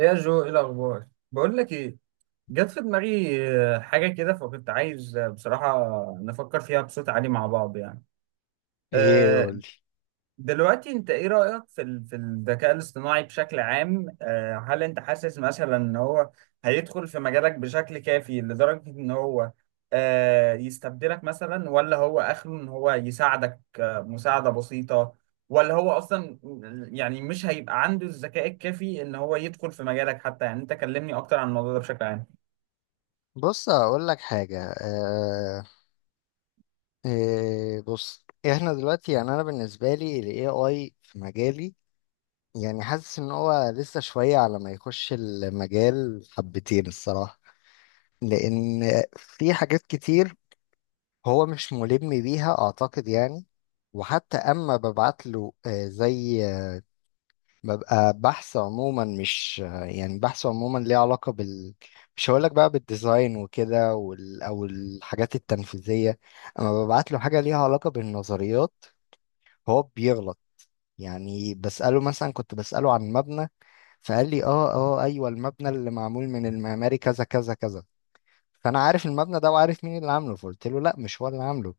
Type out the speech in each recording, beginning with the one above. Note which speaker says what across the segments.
Speaker 1: ايه يا جو، ايه الاخبار؟ بقول لك ايه، جت في دماغي حاجه كده، فكنت عايز بصراحه نفكر فيها بصوت عالي مع بعض يعني.
Speaker 2: ايه
Speaker 1: آه،
Speaker 2: قولي.
Speaker 1: دلوقتي انت ايه رأيك في في الذكاء الاصطناعي بشكل عام؟ هل انت حاسس مثلا ان هو هيدخل في مجالك بشكل كافي لدرجة ان هو يستبدلك مثلا، ولا هو اخره ان هو يساعدك مساعدة بسيطة، ولا هو اصلا يعني مش هيبقى عنده الذكاء الكافي ان هو يدخل في مجالك حتى؟ يعني انت كلمني اكتر عن الموضوع ده بشكل عام.
Speaker 2: بص اقول لك حاجه. آه إيه بص احنا دلوقتي يعني انا بالنسبه لي الاي اي في مجالي، يعني حاسس ان هو لسه شويه على ما يخش المجال حبتين الصراحه. لان في حاجات كتير هو مش ملم بيها اعتقد يعني. وحتى اما ببعت له زي، ببقى بحث عموما، مش يعني بحث عموما ليه علاقة بال، مش هقولك بقى بالديزاين وكده أو الحاجات التنفيذية. أما ببعت له حاجة ليها علاقة بالنظريات، هو بيغلط. يعني بسأله، مثلا كنت بسأله عن مبنى، فقال لي أيوه المبنى اللي معمول من المعماري كذا كذا كذا. فأنا عارف المبنى ده وعارف مين اللي عامله، فقلت له لا مش هو اللي عامله.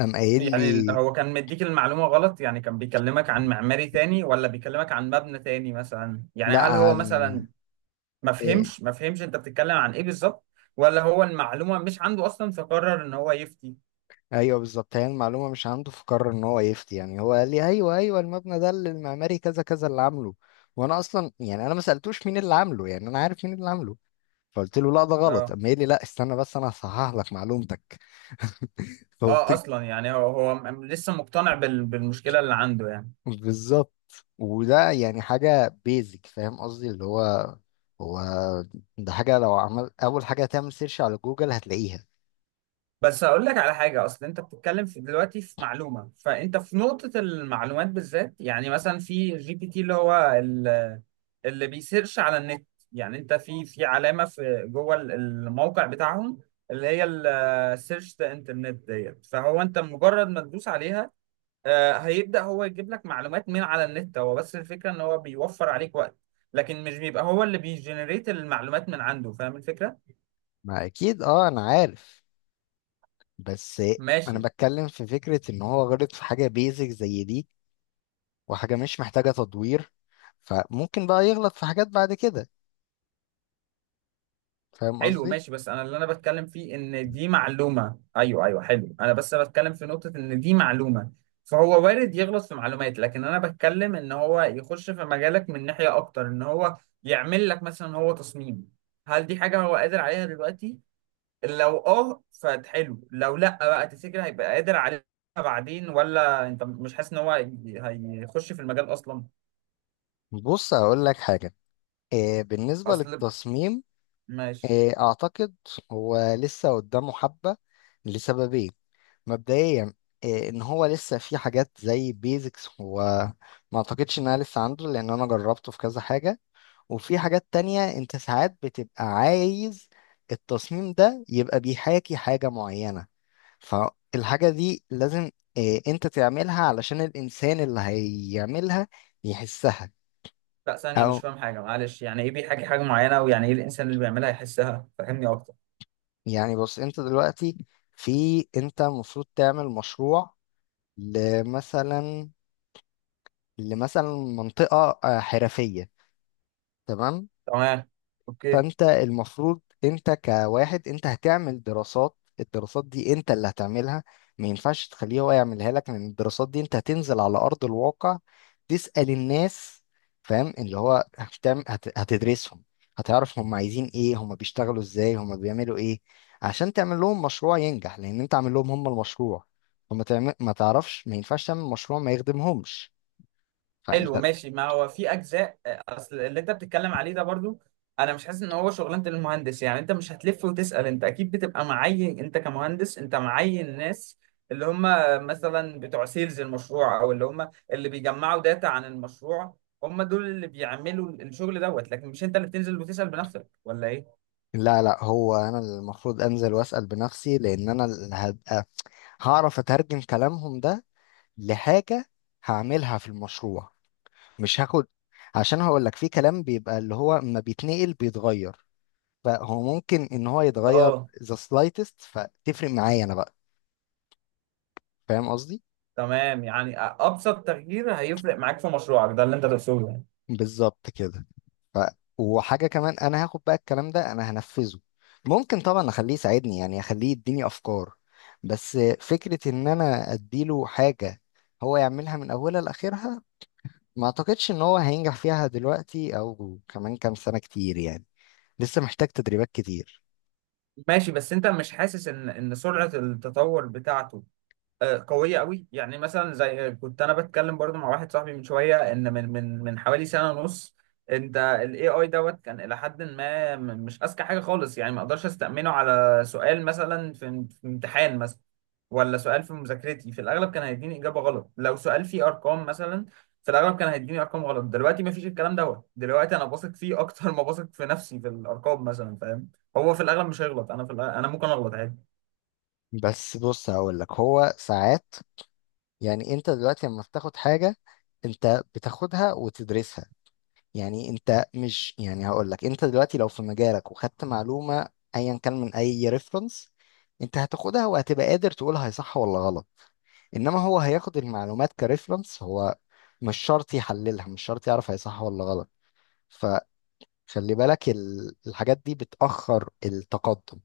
Speaker 2: قام قايل
Speaker 1: يعني
Speaker 2: لي
Speaker 1: هو كان مديك المعلومة غلط؟ يعني كان بيكلمك عن معماري تاني ولا بيكلمك عن مبنى تاني مثلا؟ يعني
Speaker 2: لا.
Speaker 1: هل هو
Speaker 2: عن
Speaker 1: مثلا ما فهمش انت بتتكلم عن ايه بالظبط، ولا هو المعلومه مش عنده اصلا فقرر ان هو يفتي؟
Speaker 2: ايوه بالظبط، هي المعلومه مش عنده فقرر ان هو يفتي. يعني هو قال لي ايوه ايوه المبنى ده اللي المعماري كذا كذا اللي عامله، وانا اصلا يعني انا ما سالتوش مين اللي عامله، يعني انا عارف مين اللي عامله. فقلت له لا ده غلط،
Speaker 1: اه
Speaker 2: اما قال لي لا استنى بس انا هصحح لك معلومتك.
Speaker 1: اه،
Speaker 2: فبت...
Speaker 1: اصلا يعني هو لسه مقتنع بالمشكله اللي عنده يعني.
Speaker 2: بالظبط. وده يعني حاجه بيزك، فاهم قصدي؟ اللي هو ده حاجه لو عمل اول حاجه هتعمل سيرش على جوجل هتلاقيها.
Speaker 1: بس هقول لك على حاجه، اصل انت بتتكلم في دلوقتي في معلومه، فانت في نقطه المعلومات بالذات يعني، مثلا في جي بي تي اللي هو اللي بيسيرش على النت، يعني انت في علامه في جوه الموقع بتاعهم اللي هي السيرش ذا انترنت ديت، فهو انت مجرد ما تدوس عليها هيبدأ هو يجيب لك معلومات من على النت، هو بس الفكرة ان هو بيوفر عليك وقت، لكن مش بيبقى هو اللي بيجنريت المعلومات من عنده، فاهم الفكرة؟
Speaker 2: ما اكيد اه انا عارف. بس انا
Speaker 1: ماشي.
Speaker 2: بتكلم في فكره ان هو غلط في حاجه بيزك زي دي وحاجة مش محتاجة تدوير، فممكن بقى يغلط في حاجات بعد كده. فاهم
Speaker 1: حلو
Speaker 2: قصدي؟
Speaker 1: ماشي، بس انا اللي انا بتكلم فيه ان دي معلومة، ايوه ايوه، حلو، انا بس بتكلم في نقطة ان دي معلومة فهو وارد يغلط في معلومات، لكن انا بتكلم ان هو يخش في مجالك من ناحية اكتر، ان هو يعمل لك مثلا هو تصميم. هل دي حاجة هو قادر عليها دلوقتي؟ لو اه فحلو، لو لا بقى تفتكر هيبقى قادر عليها بعدين؟ ولا انت مش حاسس ان هو هيخش في المجال اصلا؟
Speaker 2: بص هقول لك حاجة. بالنسبة
Speaker 1: اصل
Speaker 2: للتصميم،
Speaker 1: ماشي.
Speaker 2: أعتقد هو لسه قدامه حبة لسببين. مبدئيا، إن هو لسه في حاجات زي بيزكس هو ما أعتقدش إنها لسه عنده، لأن أنا جربته في كذا حاجة. وفي حاجات تانية انت ساعات بتبقى عايز التصميم ده يبقى بيحاكي حاجة معينة، فالحاجة دي لازم انت تعملها علشان الانسان اللي هيعملها يحسها.
Speaker 1: لا ثانية، مش
Speaker 2: او
Speaker 1: فاهم حاجة معلش، يعني ايه بيحكي حاجة معينة، ويعني ايه الانسان اللي بيعملها يحسها؟ فهمني اكتر.
Speaker 2: يعني بص، انت دلوقتي في، انت المفروض تعمل مشروع لمثلا لمثلا منطقة حرفية. تمام.
Speaker 1: تمام، اوكي.
Speaker 2: فانت المفروض انت كواحد انت هتعمل دراسات. الدراسات دي انت اللي هتعملها، ما ينفعش تخليه هو يعملها لك، لان الدراسات دي انت هتنزل على ارض الواقع تسأل الناس. فاهم؟ اللي هو هتعمل هتدرسهم، هتعرف هم عايزين ايه، هم بيشتغلوا ازاي، هم بيعملوا ايه، عشان تعمل لهم مشروع ينجح، لان انت عامل لهم هم المشروع. فما تعمل، ما تعرفش، ما ينفعش تعمل مشروع ما يخدمهمش.
Speaker 1: حلو
Speaker 2: فانت،
Speaker 1: ماشي، ما هو في اجزاء، اصل اللي انت بتتكلم عليه ده برضو انا مش حاسس ان هو شغلانه المهندس، يعني انت مش هتلف وتسال، انت اكيد بتبقى معين، انت كمهندس انت معين ناس اللي هم مثلا بتوع سيلز المشروع، او اللي هم اللي بيجمعوا داتا عن المشروع، هم دول اللي بيعملوا الشغل دوت. لكن مش انت اللي بتنزل وتسال بنفسك، ولا ايه؟
Speaker 2: لا هو انا اللي المفروض انزل واسال بنفسي، لان انا اللي هبقى هعرف اترجم كلامهم ده لحاجة هعملها في المشروع. مش هاخد، عشان هقول لك في كلام بيبقى اللي هو اما بيتنقل بيتغير، فهو ممكن ان هو يتغير
Speaker 1: اه
Speaker 2: the slightest، فتفرق معايا انا بقى. فاهم قصدي؟
Speaker 1: تمام، يعني ابسط تغيير هيفرق معاك في مشروعك ده اللي انت تقصده يعني.
Speaker 2: بالظبط كده. ف... وحاجة كمان، انا هاخد بقى الكلام ده انا هنفذه. ممكن طبعا اخليه يساعدني، يعني اخليه يديني افكار، بس فكرة ان انا اديله حاجة هو يعملها من اولها لاخرها، ما اعتقدش ان هو هينجح فيها دلوقتي او كمان كام سنة كتير يعني. لسه محتاج تدريبات كتير.
Speaker 1: ماشي، بس انت مش حاسس ان سرعه التطور بتاعته قوية قوي؟ يعني مثلا زي كنت انا بتكلم برضو مع واحد صاحبي من شوية، ان من حوالي سنة ونص انت الاي اي دوت كان الى حد ما مش اذكى حاجة خالص، يعني ما اقدرش استأمنه على سؤال مثلا في امتحان مثلا، ولا سؤال في مذاكرتي، في الاغلب كان هيديني اجابة غلط، لو سؤال فيه ارقام مثلا في الاغلب كان هيديني ارقام غلط. دلوقتي ما فيش الكلام دوت، دلوقتي انا بثق فيه اكتر ما بثق في نفسي في الارقام مثلا، فاهم؟ هو في الاغلب مش هيغلط، انا في الأغلب انا ممكن اغلط عادي.
Speaker 2: بس بص هقول لك، هو ساعات، يعني انت دلوقتي لما بتاخد حاجة انت بتاخدها وتدرسها. يعني انت مش، يعني هقول لك، انت دلوقتي لو في مجالك وخدت معلومة ايا كان من اي ريفرنس، انت هتاخدها وهتبقى قادر تقول هي صح ولا غلط. انما هو هياخد المعلومات كريفرنس، هو مش شرط يحللها، مش شرط يعرف هي صح ولا غلط. خلي بالك، ال- الحاجات دي بتأخر التقدم.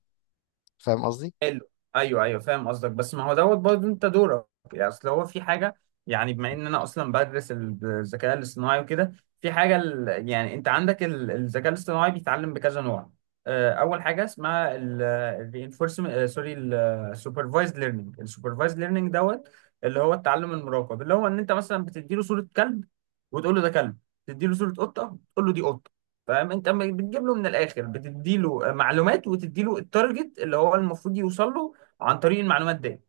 Speaker 2: فاهم قصدي؟
Speaker 1: حلو، ايوه ايوه فاهم قصدك، بس ما هو دوت برضه انت دورك، يعني اصل هو في حاجه، يعني بما ان انا اصلا بدرس الذكاء الاصطناعي وكده، في حاجه يعني انت عندك الذكاء الاصطناعي بيتعلم بكذا نوع. اول حاجه اسمها الرينفورسمنت سوري، السوبرفايزد ليرنينج، السوبرفايزد ليرنينج دوت اللي هو التعلم المراقب، اللي هو ان انت مثلا بتدي له صوره كلب وتقول له ده كلب، تدي له صوره قطه تقول له دي قطه. فاهم؟ انت بتجيب له من الاخر، بتدي له معلومات وتدي له التارجت اللي هو المفروض يوصل له عن طريق المعلومات دي.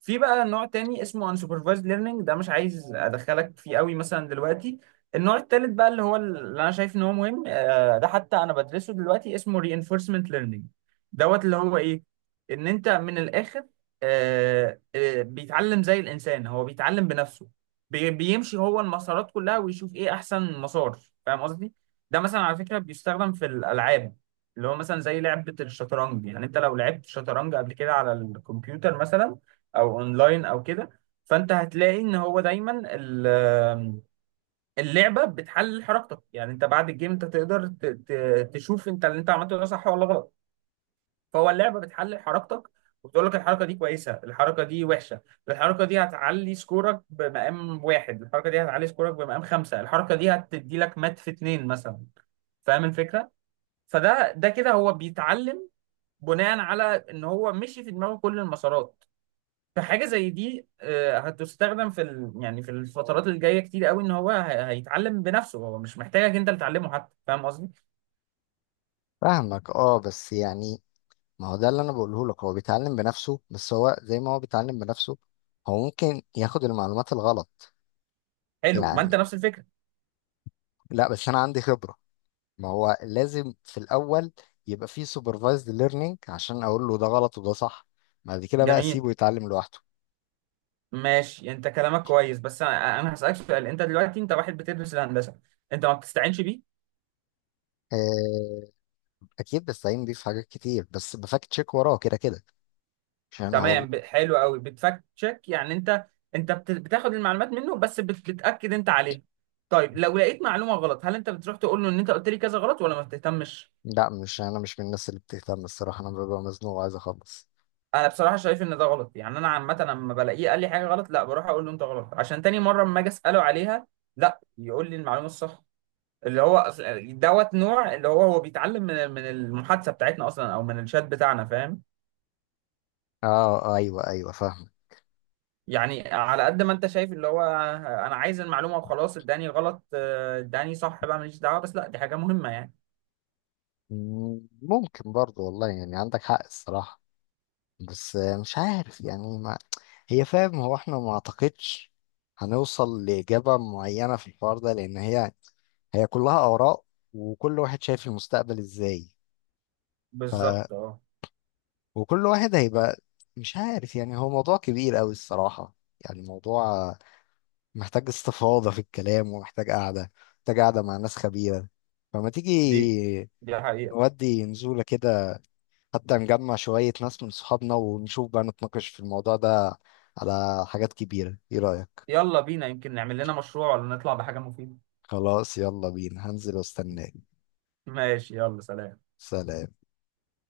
Speaker 1: في بقى نوع تاني اسمه unsupervised learning، ده مش عايز ادخلك فيه قوي مثلا دلوقتي. النوع التالت بقى اللي هو اللي انا شايف ان هو مهم، ده حتى انا بدرسه دلوقتي، اسمه reinforcement learning دوت. اللي هو ايه؟ ان انت من الاخر بيتعلم زي الانسان، هو بيتعلم بنفسه، بيمشي هو المسارات كلها ويشوف ايه احسن مسار. فاهم قصدي؟ ده مثلا على فكرة بيستخدم في الالعاب، اللي هو مثلا زي لعبة الشطرنج. يعني انت لو لعبت شطرنج قبل كده على الكمبيوتر مثلا او اونلاين او كده، فانت هتلاقي ان هو دايما اللعبه بتحلل حركتك، يعني انت بعد الجيم انت تقدر تشوف انت اللي انت عملته ده صح ولا غلط. فهو اللعبه بتحلل حركتك وبتقول لك الحركه دي كويسه، الحركه دي وحشه، الحركه دي هتعلي سكورك بمقام واحد، الحركه دي هتعلي سكورك بمقام خمسه، الحركه دي هتدي لك مات في اتنين مثلا. فاهم الفكره؟ فده كده هو بيتعلم بناء على ان هو مشي في دماغه كل المسارات. فحاجه زي دي هتستخدم في يعني في الفترات الجايه كتير قوي، ان هو هيتعلم بنفسه، هو مش محتاجك انت اللي تعلمه حتى. فاهم قصدي؟
Speaker 2: فاهمك اه، بس يعني ما هو ده اللي انا بقوله لك، هو بيتعلم بنفسه، بس هو زي ما هو بيتعلم بنفسه هو ممكن ياخد المعلومات الغلط.
Speaker 1: حلو، ما انت
Speaker 2: يعني،
Speaker 1: نفس الفكره.
Speaker 2: لا بس انا عندي خبرة، ما هو لازم في الاول يبقى فيه سوبرفايزد ليرنينج عشان اقول له ده غلط وده صح، بعد كده بقى
Speaker 1: جميل
Speaker 2: اسيبه يتعلم لوحده.
Speaker 1: ماشي، انت كلامك كويس، بس انا هسالك سؤال: انت دلوقتي انت واحد بتدرس الهندسه، انت ما بتستعينش بيه؟
Speaker 2: آه، اكيد، بس هينضيف حاجات كتير، بس بفاكت تشيك وراه كده كده، عشان هو.
Speaker 1: تمام، حلو قوي، بتفاكت تشيك يعني، انت بتاخد المعلومات منه بس بتاكد انت عليها. طيب لو لقيت معلومه غلط، هل انت بتروح تقول له ان انت قلت لي كذا غلط، ولا ما بتهتمش؟
Speaker 2: لا، مش انا مش من الناس اللي بتهتم الصراحه، انا ببقى مزنوق وعايز اخلص.
Speaker 1: انا بصراحه شايف ان ده غلط، يعني انا عامه لما بلاقيه قال لي حاجه غلط، لا بروح اقول له انت غلط عشان تاني مره اما اجي اساله عليها لا يقول لي المعلومه الصح. اللي هو دوت نوع اللي هو هو بيتعلم من المحادثه بتاعتنا اصلا او من الشات بتاعنا، فاهم؟
Speaker 2: اه. ايوه ايوه فاهم.
Speaker 1: يعني على قد ما انت شايف، اللي هو انا عايز المعلومه وخلاص، اداني غلط اداني صح بقى ماليش دعوه، بس لا دي حاجه مهمه يعني.
Speaker 2: ممكن برضو والله، يعني عندك حق الصراحه. بس مش عارف يعني ما، هي فاهم هو احنا ما اعتقدش هنوصل لاجابه معينه في الحوار ده، لان هي كلها آراء، وكل واحد شايف المستقبل إزاي،
Speaker 1: بالظبط اه.
Speaker 2: وكل واحد هيبقى، مش عارف. يعني هو موضوع كبير أوي الصراحة، يعني موضوع محتاج استفاضة في الكلام ومحتاج قعدة، محتاج قعدة مع ناس خبيرة. فما
Speaker 1: دي
Speaker 2: تيجي
Speaker 1: دي حقيقه.
Speaker 2: نودي نزولة كده، حتى نجمع شوية ناس من صحابنا ونشوف بقى نتناقش في الموضوع ده على حاجات كبيرة. ايه رأيك؟
Speaker 1: يلا بينا، يمكن نعمل لنا مشروع ولا نطلع بحاجه مفيده.
Speaker 2: خلاص يلا بينا، هنزل واستناك.
Speaker 1: ماشي يلا، سلام.
Speaker 2: سلام.